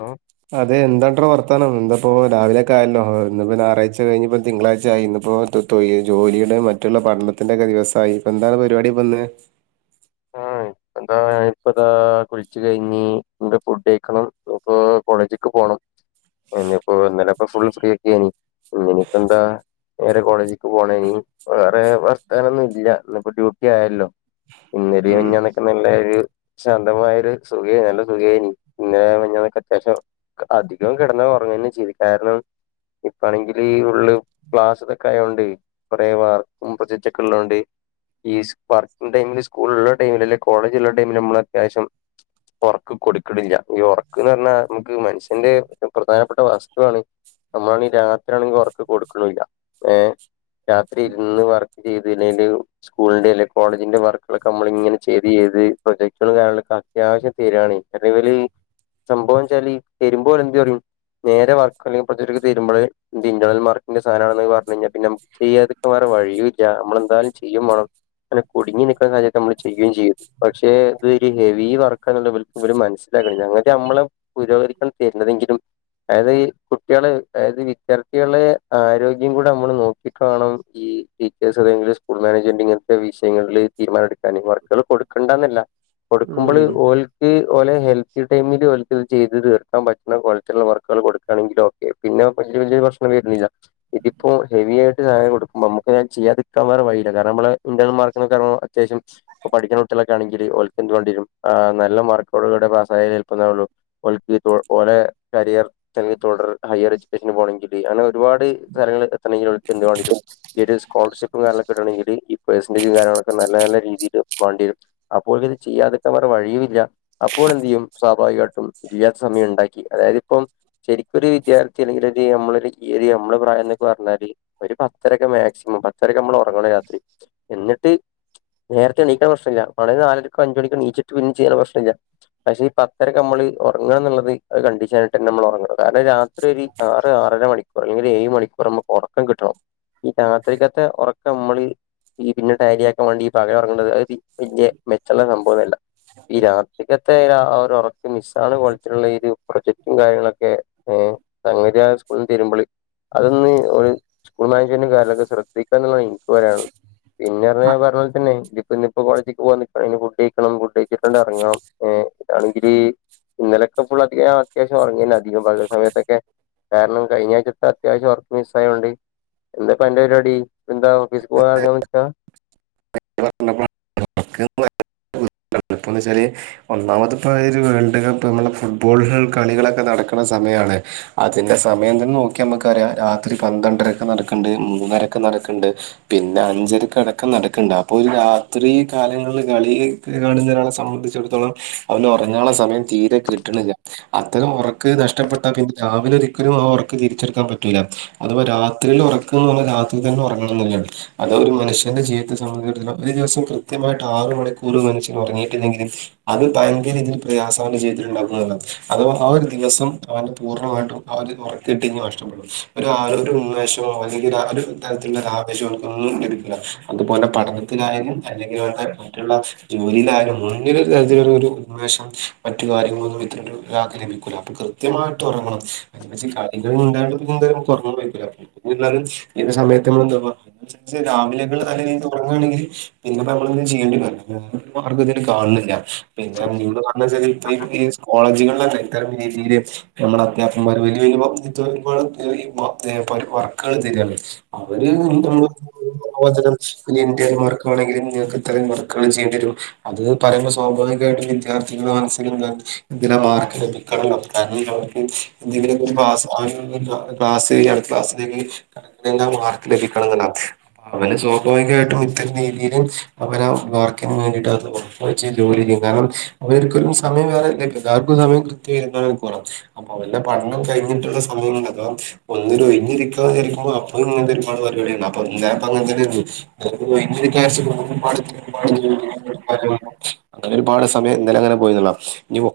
Hello അതെ എന്താണ്ട്രാ വർത്ത [inaudible] ഇന്നപ്പോ രാവിലൊക്കെ ആയല്ലോ ഇന്ന്പ്പോ ഞായറാഴ്ച കഴിഞ്ഞ തിങ്കളാഴ്ചയായി ഇന്ന്പ്പോ [unintelligible] ജോലിയും. ത് മറ്റുള്ള പഠനത്തിന്റെ ഒക്കെ ദിവസായി. എന്താണ് പരിപാടി ഇപ്പൊന്ന്. [unintelligible] എന്താ ഞാനിപ്പതാ കുളിച് കഴിഞ് ഫുഡ് കഴിക്കണം. ഇപ്പൊ കോളജിക്ക് പോണം. ഇനിയിപ്പോന്നലപ്പോ ഫുൾ സ്ഫ്രീട്ടി അയ്നി ഇഞ്ഞിനിപ്പെന്താ. നേരെ കോളേജക്ക് പോണം ഇനി വേറെ വർത്താനൊന്നും ഇല്ല ഇന്ന്പ്പോ ഡ്യൂട്ടി ആയാലോ. ഇന്നലിം ഉം, മിഞ്ഞാന്നൊക്കെ നല്ലെരു ശാന്തമായൊരു സുഖയ്നിം നല്ല സുഖയ്നിം ഇന്നലെ മിഞ്ഞാന്നൊക്കെ അത്യാവശ്യം അധികം കിടന്ന ഉറങ്ങന്നെ ചെയ്തു കാരണം. ഇപ്പാണെകിൽ ഈ ഫുള്ള് ക്ലാസ്സ്തൊക്കെ ആയോണ്ട് കുറെ വാർക്കും പ്രോജെറ്റോക്കെ ഉള്ളോണ്ട്. ഈസ് വർക്ക്‌ ടൈമിൽ സ്കൂളുള്ള ടൈമിൽ അല്ലെ കോളേജ് ഉള്ള ടൈമിൽ മ്മള് അത്യാവശ്യം. ഉറക്ക് കൊടുക്ണില്ല. ഈ ഉറക്ക്ന്ന് പറഞ്ഞാൽ നമുക്ക് മനുഷ്യന്റെ പ്രധാനപ്പെട്ട വസ്തുവാണ്. ഞമ്മളാണെ രാത്രി ആണെങ്കി ഉറക്ക് കൊടുക്ണില്ല ഏ രാത്രി ഇരുന്ന് വർക്ക് ചെയ്യ്തിലേൽ സ്കൂളിന്റെ അല്ല കോളേജിന്റെ വർക്ക് പ്പളൊക്കെ ഞമ്മളിങ്ങനെ ചെയ്ത് ചെയ്ത് പ്രൊജക്റ്റുകളും കാര്യങ്ങളൊക്കെ അത്യാവശ്യം തെരാണ് കാരണം ഇവല് സംഭവം വെച്ചാല് തെരുമ്പോ ഓല് എന്തു പറയും നേരെ വർക്ക് അല്ല പ്രജെക്ട് തെ രുമ്പോൾ ഇന്റർണൽ മാർക്കിന്റെ സാനാണ് പറഞ്ഞഴിഞ്ഞാൽ പിന്നെ ഞമ്മക്ക് ചെയ്യാതിരിക്കാൻ വേറെ വഴിയൂല്ല നമ്മളെന്തായാലും ചെയ്യും വാണംങ്ങനെ കുടുങ്ങി നിക്ക സാഹചര്യത്തിൽ നമ്മള് ചെയ്യും ചെയ്യും പക്ഷെ ഇത് ഹെവി വർക്കാണ്ന്ന് ഇവല് മനസ്സിലാക്ക്ണില്ല ന്നട്ട് അമ്മള് പുരോഗതിക്കാണ് തെരുന്നതെങ്കിലും. അതായത് കുട്ടികളെ അതായത് വിദ്യാർത്ഥികളെ ആരോഗ്യം കൂടെ നമ്മള് നോക്കികാണം ഈ ടീച്ചേഴ്സ് [unintelligible] സ്കൂൾ മാനേജ്മെന്റ് ഇങ്ങനത്തെ വിഷയങ്ങളില് തീരുമാനം എടുക്കാൻ വർക്കുകൾ കൊടുക്കണ്ടന്നല്ല കൊടുക്കുമ്പോൾ ഉം. ഓൽക്ക് ഓലെ ഹെൽതി ടൈമില് ഓൾക്കിത് ചെയ്ത് തീർക്കാൻ പറ്റുന്ന കോലത്തിലുള്ള വർക്കുകൾ കൊടുക്കാണെങ്കിലും ഓക്കെ പിന്നെ വല്യ വല്യ പ്രശ്നം വെര്ണില്ല ഇതിപ്പോ ഹെവി ആയിട്ട് താഴെ കൊടുക്കുംപോ നമുക്ക്ത് ചെയ്യാതിക്കാൻ വേറെ വഴിയില്ല കാരണം നമ്മെളെ ഇന്റെന്നൽ മാർക്കിന് [unintelligible] അത്യാവശ്യം പഠിക്കുന്ന കുട്ടിലൊക്കെ ആണെങ്കിൽ ഓൽക്ക് എന്ത്‌ വാണ്ടിവരും ആ നല്ല മാർക്കോട് കൂടെ പാസ്സായാൽ ചെലപ്പെന്താവുള്ളൂ ഓൽക്ക് ഓലെ കരിയർ തന്നെ തുടർ ഹയർ എഡ്യൂക്കേഷൻ പോണങ്കില് അങ്ങനെ ഒരുപാട് സ്ഥലങ്ങൾ എത്തണെങ്കിവേണ്ടിട്ടും ഈ ഒരു സ്കോളർഷിപ്പും കാര്യങ്ങളൊക്കെ കിട്ടേണെങ്കിൽ ഈ പെർസെന്റെജു കാര്യയങ്ങൾ നല്ല നല്ല രീതിൽ വാണ്ടി വെരും അപ്പോഴ് ഇത് ചിയ്യാതിരിക്കാൻ വേറെ വഴിയുല്ല അപ്പോൾ എന്ത് ചെയ്യും സ്വഭാ വികായിട്ടും ചെയ്യാൻ സമയം ഇണ്ടാക്കി അതായത് ഇപ്പോം ശരിക്കൊരു വിദ്യാർത്ഥി അല്ലെങ്കിലൊരു ഞമ്മളെ ഒരു ഞമ്മള് ഈ പ്രായന്നൊക്കെ പറഞ്ഞാല് ഒരു പത്തരൊക്കെ മാക്സിമം പത്തരക്ക് ഞമ്മൾ ഉറങ്ങണം രാത്രി എന്നിട്ട് നേരത്തെ എണീക്കാൻ പ്രശ്നമില്ല മാണെ നാലണിക്കൊ അഞ്ച് മണിക്കോണീച്ചിട്ട് പിന്നേ ചെയ്യാൻ പ്രശ്നമില്ല. പക്ഷെ ഈ പത്തരക്കമ്മൾ ഉറങ്ങണം എന്നുള്ളത് അത് കണ്ടിഷനായിട്ടെന്നെ അമ്മൾ ഉറങ്ങണം. കാരണം രാത്രി ഒരു ആറ് ആറര മണിക്കൂർ അല്ലെങ്കിൽ ഏഴ് മണിക്കൂർ അമ്മക്ക് ഒറക്കം കിട്ടണം. ഈ രാത്രീക്കത്തെ ഉറക്കമ്മള് ഈ പിന്നെ ടാരിയാക്കാൻ വേണ്ടി ഈ പകലുറങ്ങണത് അയ്തീ. വല്യ മെച്ചള്ള സംഭവൊന്നല്ല. ഈ രാത്രിക്കത്തെ ആ ഒരൊറക്ക് മിസ്സാണ കോലത്ത്ല്ള്ള ഈ രു. പ്രൊജക്ടും കാര്യങ്ങളൊക്കെ ങെ സംഗതിയാ സ്കൂള്ന്ന് തരുമ്പോള് അതൊന്ന് ഒരു. സ്കൂൾ മാനേജ്മെന്റ് കാര്യൊക്കെ ശ്രദ്ധിക്കാന്ന്ള്ളതാ ഇന്ക്ക് പറയാള്ള പിന്നെ പറഞ്ഞാ പോൽതന്നെ തിപ്പൊനിപ്പോ കോളേജിക്ക് പോവാനിക്കാനി ഞ് ഫുഡ്യ്ക്കണം ഫുഡ്യ്ച്ചിട്ട്ണ്ട് എറങ്ങണം ഏ ഇതാണെങ്കില്.. ഇന്നലൊക്കെ ഫുൾ അധിക അത്യാവിശം ഉറങ്ങേന്നധികം പകൽ സമയത്തൊക്കെ. കാരണം കഴിഞ്ഞാഴ്ചത്തെ അത്യാവശ്യം ഒർക്ക് മിസ്സായോണ്ട്. എന്താപ്പന്റെ പരിപാടി എന്താ ഓഫീസ് പോവാൻറങ്ങാൻ നിക്ക [unintelligible] [inaudible] പ്പന്നച്ചാൽ ഒന്നാമത്പ്പോ അ ഒരു വേൾഡ് കപ്പ് മ്മളെ ഫുട്ബോളുകൾ കളികളൊക്കെ നടക്ണ സമയമാണ്. അതിന്റെ സമയംതന്നെ നോക്കിയാ മ്മക്ക് അറിയാ രാത്രി പന്ത്രണ്ടരക്ക് നടക്ക്ണ്ട് മൂന്നരക്ക് നടക്ക്ണ്ട്. പിന്ന അഞ്ചരക്കടക്കം നടക്കണ്ടാ. അപ്പോ ഈ രാത്രി കാലങ്ങളിൽ കളി കാണുന്ന ഒരാളെ സംബന്ധിച്ചിടത്തോളം ഒന്നുറങ്ങാള്ള സമയാ തീരെ കിട്ടണില്ല അത്തരം ഉറക്ക് നഷ്ടപ്പെട്ട പിന്നെ രാവിലെ ഒരിക്കലും ആ ഉറക്ക് തിരിച്ചെടുക്കാൻ പറ്റൂല്ല. അത്പ്പൊ രാത്രില് ഉറക്ക്ന്നൊന്ന് രാത്രി തന്നെ ഉറങ്ങണംന്നില്ല്യ അത് ഒരു മനുഷ്യന്റെ ജീവിതത്തെ സംബന്ധിച്ചി ഒരു ദിവസം കൃത്യമായിട്ട് ആറ് മണിക്കൂർ മനഷ്യൻ ഉറങ്ങിയിട്ടില്ലെങ്കിലു അത് ഭയങ്കരതില് പ്രയാസാണ് ജീവിതത്തിലുണ്ടാക്കുന്ന്ള്ളത് അത് ആ ഒരു ദിവസം [unintelligible] പൂർണ്ണമായിട്ടും അവര് ഉറക്കിട്ട് ഇ നഷ്ടപ്പെടും ഒരുാരു ഉന്മേഷോ അല്ലെങ്കിലാ രു തരത്തിലുള്ള ആവേശോ ഒന്നും ലഭിക്കില്ല അതുപോലെ പഠന ത്തിലായാലും അല്ലെങ്കിൽ അവടെ മറ്റുള്ള ജോലിയിലായാലും മുന്നില് തരത്തില ഒരു ഉന്മേഷം മറ്റ് കാര്യങ്ങളൊന്നും [unintelligible] ലഭിക്കൂല അപ്പൊ കൃത്യമായിട്ടുറങ്ങണം അതിപ്പ ജി കളികളു [unintelligible] ഒറങ്ങുമ്പേയ്ക്കുല എന്നിര്ന്നാലും ഇന്ന സമയത്ത്മ്മ എന്താപ്പ രാവിലെള് നല്ല രീതിലുറങ്ങാണെങ്കില്. പിന്നെപ്പമ്മൾന്ത് ചെയ്യേണ്ടി വരുലെ ഒരു മാർഗം ഇതിന് കാണണില്ല പിന്നെ [unintelligible] പറഞ്ഞെച്ചാൽ ഇപ്പ ഈ സ് കോളേജുകളിലൊക്കെ ഇകരം. രീതിയില് നമ്മള അത്യാപംമാര് [unintelligible] വർക്ക്കള് തര്കാണ് അവര് [unintelligible] ണെങ്കിലിൽ നിങ്ങൾക്ക് ഇത്രയും വർക്കുകൾ ചെയ്യേണ്ടി വരും അത് പറയുമ്പോൾ സ്വാഭാവികമയിട്ടും വിദ്യാർത്ഥികളു മനസില് ന്താ ഇതിന മാർക്ക് ലഭിക്കണം [unintelligible] അവർക്ക് എന്തെങ്കിലൊക്കൊര് [unintelligible] ക്ലാസ്സ്‌ [unintelligible] ക്ലാസ് [unintelligible] കറന്തന്ന മാർക്ക് ലഭിക്കണന്ന്ണ്ടാര്ന് അപ്പവന് സ്വാഭാവികായിട്ടും ഇതി [unintelligible] അവനാ വർക്കിന് വേണ്ടിട്ടത് ഒറക്കൊഴിച്ച് ജോലിയ്യും കാരണം അവര്ക്കൊലും സമയം വേറെ. ൻക് എല്ലാർക്കും സമയം കൃത്യരത്നാല് മണികൂറ അപ്പൊ അവന്റെ പഠനം കഴിഞ്ഞിട്ടുള്ള സമയണ്ടല്ലൊ ഒ ഒരൊയ്ഞ്ഞിരിക്കാന്ന വിചാരിക്കുമ്പൊ അപ്പങ്ങനത്തെ ഒരുപാട് പരിപാടിണ്ട് അപ്പൊ ഞാ പ്പൊങ്ങൻതന്നെര്ന്നു. [unintelligible] [unintelligible] [unintelligible] ഇന്നല അങ്ങനെ പോയിന്നുള്ളാം ഞ്വൊ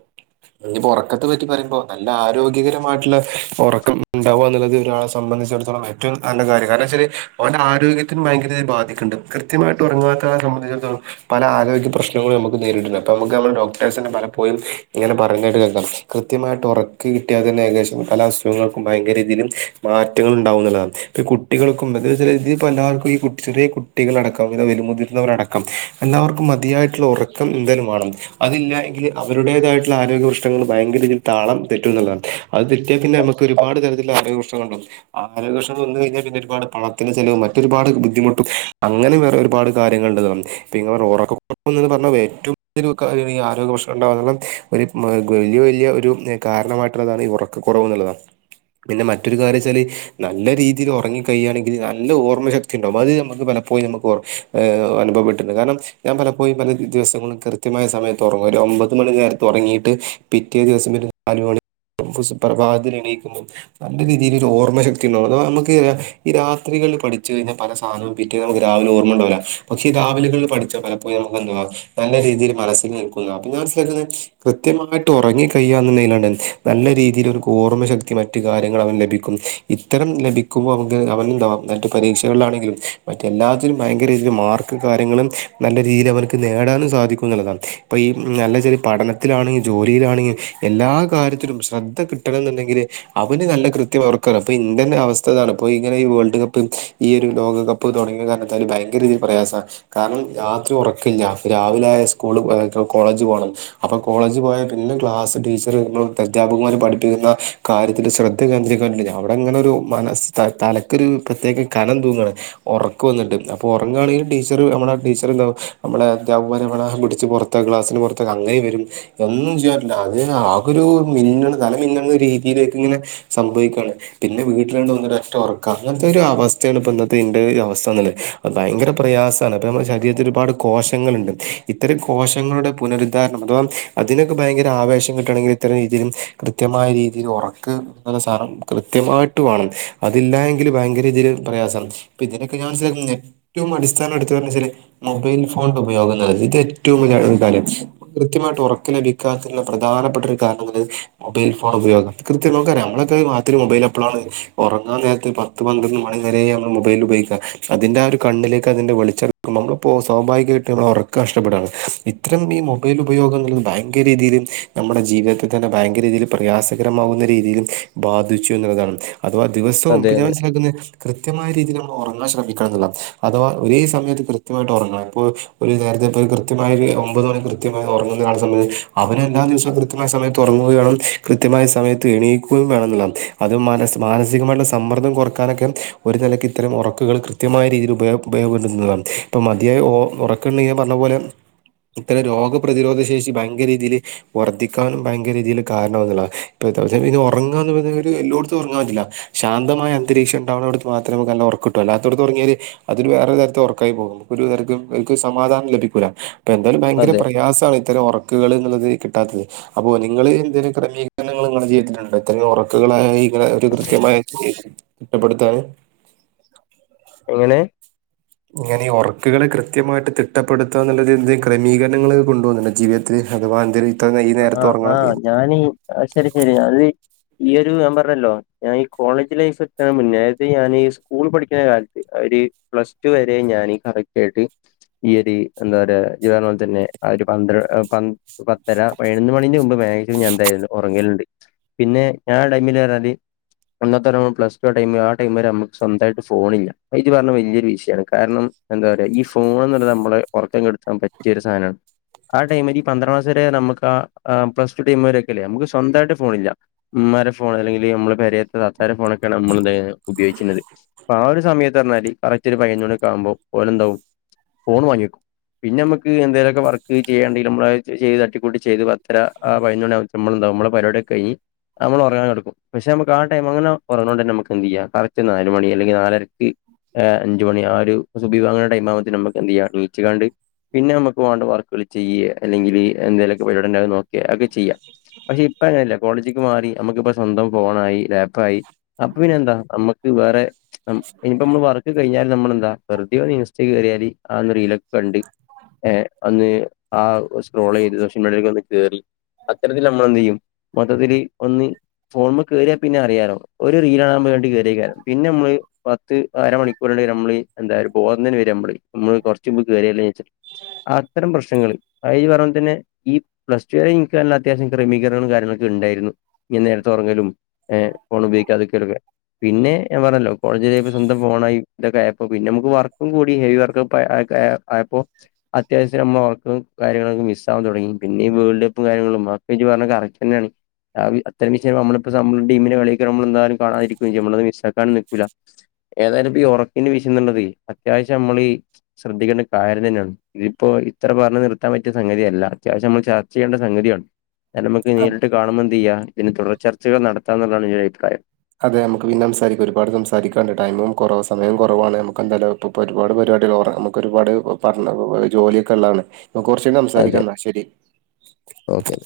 ഇഞ്പ്പോ ഒറക്കത്തെ പറ്റി പറയുമ്പോ നല്ല ആരോഗ്യകരമായിട്ടുള്ള ഒറക്കം. ഉണ്ടാവാന്നുള്ളത് ഒരാളെ സംബന്ധിച്ചെടുത്തോളം ഏറ്റവും നല്ല കാര്യാ കാരണെന്തയ്ച്ചാല് ഓന്റെ ആരോഗ്യത്തിന് ഭയങ്കരായി ബാധിക്കണ്ട് കൃത്യമായിട്ട് ഉറങ്ങാത്ത സമ്പന്തിച്ചിടത്തോളം പല ആരോഗ്യ പ്രശ്നങ്ങളും ഞമ്മക്ക് നേരിട്ടുണ്ട് അപ്പൊ നമ്മക്ക് ഞമ്മളെ ഡോക്ടേ്സിനെ പലപ്പോയി ഇങ്ങനെ പറഞ്ഞണ്ട് കേൾക്കണം കൃത്യമായിട്ട് ഉറക്ക് കിട്യാ തന്നെ ഏകദേശം പല അസുഖങ്ങൾക്കും ഭയങ്കരതിലും മാറ്റങ്ങളുണ്ടാവുന്ന്ള്ളതാണ് ഇപ്പൊ ഈ കുട്ടികൾക്കും ന്ത് വെച്ചാല് പ്പെല്ലാർക്കും ഈ കു ചെറിയെ കുട്ടികളടക്കം കവിത വലുമുതിർന്നവരടക്കം എല്ലാവർക്കും മതിയായിട്ടുള്ള ഉറക്കം ന്തായാലും വേണം അതില്ല എങ്കില് അവര് അവരുടേതായിട്ടുള്ള ആരോഗ്യ പ്രശ്നങ്ങള് ഭയങ്കര രീതീല് താളം തെറ്റുന്നുള്ളതാണ് അത് തെറ്റിയാ പിന്നെമ്മക്ക് ഒരുപാട് തരത്തിലുള്ള അറിവു പ്രശ്ണങ്ങളുണ്ടാവും ആരോഗ്യപ്രശ്നം വന്നു കഴിഞ്ഞാ പിന്നെ ഒരുപാട് പണത്തിന്റെ ചെലവ് മറ്റൊരുപാട് ബുദ്ധിമുട്ടും അങ്ങനെ ഒരുപാട് കാര്യങ്ങളുണ്ടതാനും പ്പ ഇങ്ങ പറഞ്ഞത് [unintelligible] ഏറ്റവും ആരോഗ്യ പ്രശ്നണ്ടാവാനുള്ള. ഒരു മ ഗല്യ വല്യ ഒരു കാരണമായിട്ടുള്ളതാണ് ഈ ഉറക്ക കുറവ്ന്നുള്ളതാ. പിന്നെ മറ്റൊരു കാര്യച്ചാല് നല്ല രീതീല് ഉറങ്ങി കഴിയാണെങ്കില് നല്ല ഓർമ്മ ശക്തി ഉണ്ടാകും അത് നക്ക്മ്മ പലപ്പോഴും ഞമ്മ [unintelligible] അനുഭവപ്പെട്ടുണ്ട് കാരണം ഞാൻ പലപ്പോഴും പല ദിവസങ്ങളും കൃത്യമായ സമയത്തുറങ്ങും ഒരൊമ്പത് മ നേരത്തുറങ്ങീട്ട് പിറ്റേ ദിവസം ഒരു നാലു മണി സുപ്രഭാതത്തിലെണീക്കുമ്പം നല്ല രീതിയില ഒരുഓർമ്മ ശക്തി ണ്ടാകും അപ് നമുക്ക് ഈ രാത്രി. ല് പഠിച്ചു കഴിഞ്ഞ പല സാനും പിറ്റേന്നമ്മക്ക്. രാവില ഓർമ്മണ്ടാവൂല പക്ഷെ ഈ രാവിലകളിൽ പഠിച്ച പലപ്പോഴും നമുക്ക് എന്തുവാ നല്ല രീതിയിൽ മനസ്സിൽ നിൽക്കുന്ന പിന്ന മനസിലാകുന്നെ കൃത്യമായിട്ട് ഒറങ്ങി കഴിയാന്നൊണ്ടെങ്കിൽ നല്ല രീതിൽ ഓര്ക്ക് ഓർമ്മ ശക്തി മറ്റ് കാര്യ ങ്ങൾ അവന് ലഭിക്കും ഇത്തരം ലഭിക്കുമ്പോ അവനക് അവനെന്താ മറ്റു പരീക്ഷകളിലാണെങ്കിലും മ എല്ലാത്തിലനും ഭയങ്കര രീതിൽ മാർക്ക് കാര്യങ്ങളും നല്ല രീതിയിൽ അവർക്ക് നേടാനും സാധിക്കും എന്നുള്ളതാണ് ഇപ്പൊ ഈ നല്ല ചെറിയ പഠനത്തിലാണെങ്കും ജോലിയിലാണെങ്കും എല്ലാ കാര്യത്തിലും ശ്രദ്ധ കിട്ടണം എന്നുണ്ടെങ്കില് അവന് നല്ല കൃത്യം അവർക്കാണ് അപ്പൊ ഇന്ത്യന്റെ അവസ്ഥതാണ് ഇപ്പ ഇങ്ങനെ വേൾഡ് കപ്പും ഈ ഒരു ലോകകപ്പ് തുടങ്ങിയ കാരണത്താല് ഭയങ്കര രീതിയിൽ പ്രയാസാ കാരണം രാത്രി ഒറക്കില്ല രാവിലെ ആയ സ്കൂള് [unintelligible] കോളജ് പോണം അപ്പ കോളേജ് പോയാ പിന്നെ ക്ലാസ് ടീച്ചർ അധ്യാപകൻമാര് പഠപ്പിക്കുന്ന കാ കാര്യത്തിൽ ശ്രദ്ധ കേന്ദ്രികരിക്കാന്ണ്ട് അവിടെ ഇങ്ങനെ ഒരു മനസ്സ് തലക്കൊരു പ്രത്യേകം കനം തൂങ്ങാണ് ഉറക്ക വന്നിട്ട് അപ്പോൾ ഉറങ്ങുകയാണെങ്കിൽ ടീച്ചർ നമ്മളുടെ ടീച്ചർ എന്താ നമ്മളെ അധ്യാപകന്മാര് നമ്മളെ പിടിച്ച് പുറത്ത ക്ലാസിന് പുറത്താക്കും അങ്ങനെ വരും ഒന്നും ചെയ്യാറില്ല അതിന് ആകൊരു മിന്നണ തല മിന്നണ രീതിയില് ഇങ്ങനെ സംഭവിക്കാണ് പിന്നെ വീട്ടിലാണ്ട് വന്നിട്ട് ഒറ്റ ഒറക്ക അങ്ങനത്തെ ഒരു അവസ്ഥയാണ് ഇപ്പൊ ഇന്നത്തെ അവസ്ഥന്നുള്ളത് ഭയങ്കര പ്രയാസാണ് അപ്പൊ നമ്മുടെ ശരീരത്തി ഒരുപാട് കോശങ്ങളുണ്ട് ഇത്തരം കോശ ങ്ങളുടെ പുനരുദ്ധാരണം അഥവാ അതിനൊക്കെ ഭയങ്കര ആവേശം കിട്ടണെങ്കിൽ ഇത്തരം രീതിയിലും കൃത്യമായ രീതിയിലും ഒറക്കം എന്ന സാനം കൃത്യമായിട്ട് വേണം അതില്ല എങ്കില് ഭയങ്കര രീതിൽ പ്രയാസം ആണ് ഇപ്പ ഇതിനൊക്കെ ഞാൻ മനസ്സിലാക്കുന്ന ഏറ്റവും അടിസ്ഥാനം എടുത്തു പറഞ്ഞു വെച്ചാൽ മൊബൈൽ ഫോൺ ഉപയോഗംന്നു പറഞ്ഞാൽ ഇത് ഏറ്റവും വല്യ കാര്യാ കൃത്യമായിട്ട് ഒറക്ക ലഭിക്കാത്തുള്ള പ്രധാനപ്പെട്ട ഒരു കാരണംന്നുള്ളത് മൊബൈൽ ഫോൺ ഉപയോഗം കൃത്യം നോക്കറിയാ നമ്മളൊക്കെ മാത്രി മൊബൈൽ എപ്പോഴാണ് ഒറങ്ങാൻ നേരത്തെ പത്ത് പന്ത്രണ്ട് മണി വരെ നമ്മൾ മൊബൈ ൽ ഉപയോഗിക്കുക അതിന്റെ ആ ഒരു കണ്ണിലേക്ക് അതിൻന്റെ വെളിച്ചിറക്കും നമ്മളിപ്പോ സ്വാഭാവികമായിട്ട് നമ്മൾ ഉറക്കംഷ്ടപ്പെടാണ് ഇത്തരം ഈ മൊബൈൽ ഉപയോഗങ്ങൾ ഭയങ്കരീതിൽ നമ്മുടെ ജീവിതത്തിൽ തന്നെ ഭയങ്കരീതിയിൽ പ്രയാസക രമാകുന്ന രീതിൽ ബാധിച്ചു എന്നുള്ളതാണ് അഥവാ ദിവസവും അതെ ഇപ്പ ഞാൻ അതെ മനസിലാക്കുന്നത് കൃത്യമായ രീതിയില ഒറങ്ങാൻ ശ്രമിക്കണംന്നുള്ളതാണ് അഥവാ ഒരേ സമയത്ത് കൃത്യമായിട്ട് ഒറങ്ങണം ഇപ്പോ ഒരു നേരത്തെ ഇപ്പ കൃത്യമായ ഒമ്പത് മണി കൃത്യമായി ഉറങ്ങുന്ന ഒരാളെ സംബന്ധിച്ച് അവര് എല്ലാ ദിവസവും കൃത്യമായ സമയത്ത് ഉറങ്ങുകയും വേണം കൃത്യമായ സ സമയത്ത് എണീക്കുകയും വേണന്നുള്ളതാണ് അത് മാനസികമായിട്ടുള്ള സമ്മർദ്ദം കുറക്കാനൊക്കെ ഒരു നിലക്ക് ഇത്തരം ഒറക്കുകൾ കൃത്യമായ രീതിയിൽ ഉപയ ഉപയോഗപ്പെുന്നതാണ് ഇപ്പൾ മതിയായ ഒറക്കണ്ടെങ്കി ഞാൻ പറഞ്ഞ പോലെ ഇത്തരം രോഗപ്രതിരോധ ശേഷി ഭയങ്കര രീതിൽ വർദ്ധിക്കാനും ഭയങ്കരീതിൽ കാരണമാകുന്നുള്ളതാണ് ഇപ്പ അത്യാവശ്യം ഇനി ഒറങ്ങാ എന്ന് പറഞ്ഞ എല്ലോടത്തുംറങ്ങാൻ പറ്റില്ല ശാന്തമായ അന്തരീക്ഷ ഉണ്ടാവാണോടത്തു മാത്ര നല്ല ഒറക്കം കിട്ടും അല്ലാത്തടത്ത് ഒറങ്ങിയാല് അതൊരു വേറെ തരത്തെ ഒറക്കായി പോകും ഒരു തരക്കും നിക്ക് ഒരു സമാധാനം ലഭിക്കൂല്ല എന്തായാലും ഭയങ്കര അതെ പ്രയാസാണ് ഇത്തരം ഉറക്കുകൾ ന്നുള്ളത് കിട്ടാത്തത് അപ്പോ നിങ്ങൾ എന്തെലും ക്രമീകരണങ്ങൾ നിങ്ങളുടെ ജീവിതത്തിലുണ്ടോ ഇത്രയും ഉറക്കുകളായി ഇങ്ങനെ ഒരു കൃത്യമായ കുറ്റപ്പെടുത്താന് എങ്ങനെ ഇങ്ങനെ ഈ ഉറക്കുകളെ കൃത്യമായിട്ട് തിട്ടപ്പെടുത്തുക എന്നുള്ള എന്തെ ക്രമീകരണങ്ങള് കൊണ്ടു പോകുന്നുണ്ട ജീവിതത്തിത്തില് അത് മാതിരി ആ ആ ഞാനീ ശരി ശരി അത് ഇയൊരു ഞാൻ പറഞ്ഞല്ലോ ഞാൻ ഈ കോളേജ് ലൈഫ് എത്ത്ണെ മുന്നേ അായത് ഞൻ ഈ സ്കൂൾ പഠിക്കുന്ന കാലത്ത് പ്ലസ്ടു വരെ ഞാന് കറക്റ്റായിട്ട് ഇയൊര് എന്താ പറയാ ജ് പോലെ തന്നെ ആ ഒരു പന്ത്ര പൻ പത്തര ന്റെ മുമ്പ് മാക്സിമം ഞാ എന്തായാലും ഒറങ്ങല്ണ്ട് പിന്നെ ഞാൻ ടൈമിലർ ഞ്ഞാല് ന്നത്തൊരു പ്ലസ് ടു ടൈം ആ ടൈം വരെ നമക്ക് സ്വന്തയിട്ട് ഫോണില്ല ഇജ് പറഞ്ഞ വലിയൊരു വിഷയണ് കാരണം എന്താ പറയാ ഈ ഫോൺ എന്നുള്ളത് നമ്മളെ ഉറക്കം കെടുത്താൻ പറ്റിയൊരു സാനാണ്. ആ ടൈമ് ല് ഈ പന്ത്ര ക്ലസ് വരെ നമക്ക് അ ആ പ്ലസ്ടു ടൈം വരെക്കല്ലേ നമുക്ക് സ്വന്തായിട്ട് ഫോൺ ഇല്ല മ്മാരെ ഫോണ് അല്ലെങ്കില് നമ്മളെ പെരേ ത്താരം ഫോണൊക്കെയാണ് നമ്മള് ഉപയോഗിക്കുന്നത് അ ആ ഒര് സമയത്ത് ർഞ്ഞാല് കറക്റ്റ് ഒരു പതിനൊന്ന് മണിക്കെ ആകുമ്പോ ഓലെന്താവും ഫോൺ വാങ്ങി വക്കും പിന്നെ നമക്ക് എന്തേലൊക്കെ വർക്ക് ചെയ്യണ്ടെങ്കി നമ്മ ചെയ്ത് തട്ടിക്കൂട്ടി ചെയ്ത് പത്തര ആ പൈനൊണമ്മളണ്ടാവും നമ്മൾ പരിപാടിയൊക്ക കഴിഞ്ഞ് നമ്മൾ ഒറങ്ങാൻ കെട്ക്കും പക്ഷെ നമുക്ക് ആ ടൈം അങ്ങനെ ഉറങ്ങ്ണൊണ്ടന്നെ നമക്ക് എന്തെയ്യ റച്ച് നാല് മണി അല്ലെങ്കിൽ നാലരക്ക് ഏ അഞ്ചുമണി ആ ഒരു സുബി വാങ്ങന ടൈം ആവ്പ നമുക്ക് എന്ത് ചെയ്യ നീച്ച് കാണ്ട് പിന്നെ നമുക്ക് വേണ്ട വർക്കുകൾ ചെയ്യേ അല്ലെങ്കില് എന്തേ [unintelligible] നോക്കെ അതൊക്കെ ചെയ്യാ പക്ഷെ ഇപ്പ അങ്ങനല്ല കോളേജ്ക്ക് മാറി നമക്കിപ്പ സ്വന്തം ഫോണായി ലാപ് യി അപ്പോ പിന്നെന്ത അമ്മക്ക് വേറെ ഇനിപ്പോ നമ്മള് വർക്ക് കഴിഞ്ഞാല് നമ്മളെന്താ വെറുതെന്ന് ഇൻസ്റ്റ കയറിയല് ആ ന്ന് റീല ണ്ട് ഏ അന്ന് ആ സ്ക്രോൾ ചെയ്ത് സോഷ്യൽ മീഡിയ ഒന്ന് കേറി അത്തരത്തിൽ നമ്മളെന്തെയ്യും മൊത്തത്തില് ഒന്ന് ഫോണ്മ്മല് കേറിയാൽ പിന്നെ അറിയാലോ ഒരു റീലാണ കേറിക്കാരം പിന്നെ നമ്മള് പത്ത് അരമണിക്കൂരട് നമ്മള് എന്ത ബോധം തന്നെ വര നമ്മള് [unintelligible] കയറിയാച്ച അത്തരം പ്രശ്നങ്ങൾ പറഞ്ഞ പോലെ തന്നെ ഈ പ്ലസ് ടു വരെ ഇൻക്ക് നല്ല അത്യാവശ്യം ക്രമീകരണങ്ങളും കാര്യങ്ങളൊക്കെ ഇണ്ടായിരുന്നു ഇങ്ങന നേരത്തെ ഒറങ്ങലും എ ഫോണ് ബയോഗിക്കാതെക്കലൊക്കെ പിന്നെ ഞാൻ പറാഞ്ഞല്ലോ കോളേജില സ്വന്തം ഫോണായി ഇതൊക്കെ ആയപ്പോ പിന്നെ നമുക്ക് വർക്കും കൂടി ഹെവി വർക്കും പെ ത ആയപ്പോ അത്യാവശ്യം നമ്മ ഒറക്കും കാര്യങ്ങളൊക്കെ മിസ് ൻ തുടങ്ങി പിന്നെഈ വേൾഡ് കപ്പും കാര്ങ്ങളുംക്കെ ജ്ജ് പറഞ്ഞ കറക്റ്റ്ന്നെയാണ് ആ അത്തരം വിഷയം നമ്മളിപ്പോ നമ്മുടെ ടീമിനെ കളിയൊക്ക നമ്മൾ എന്താലും കാണാതിരിക്ക നമ്മളത് മിസ്സാക്കാനും നിക്കൂല്ല ഏതായാലും പ്പ ഈ ഉറക്കിന് വിശയന്നർഞ്ഞത് അത്യാവശ്യം നമ്മളീ ശ്രദ്ധിക്കേണ്ട കാര്യം തന്നെയാണ് ഇതിപ്പോ ഇത്ര പറഞ്ഞു നിർത്താൻ പറ്റിയ സംഗതിയല്ല ഇല്ല അത്യാവശ്യം നമ്മൾ ചർച്ച ചെയ്യേണ്ട സംഗതിയാണ് നമുക്ക് അ- നേരിട്ട് കാണുമ്പോന്ത്യ്യ ഇതിന് തുടർ ചർച്ചകൾ നടത്താന്നുള്ളതാണ് ഞ അഭിപ്രായം അതെ നമുക്ക് പിന്നെ സംസാരിക്ക ഒരുപട് സംസാരിക്കാണ്ട് ടൈമും കുറവ സമയ കുറവാണ് നമുക്കെന്തായാലും ഒരുപാട് പേര് ട് ഓ നമുക്ക് ഒരുപാട് ജോലിയൊക്കൊള്ളാണ് കുറച്ചയ്ഞ്ഞിട്ട് സംസാരിക്ക അതെ ന്നാ ശരി. ഓക്കെ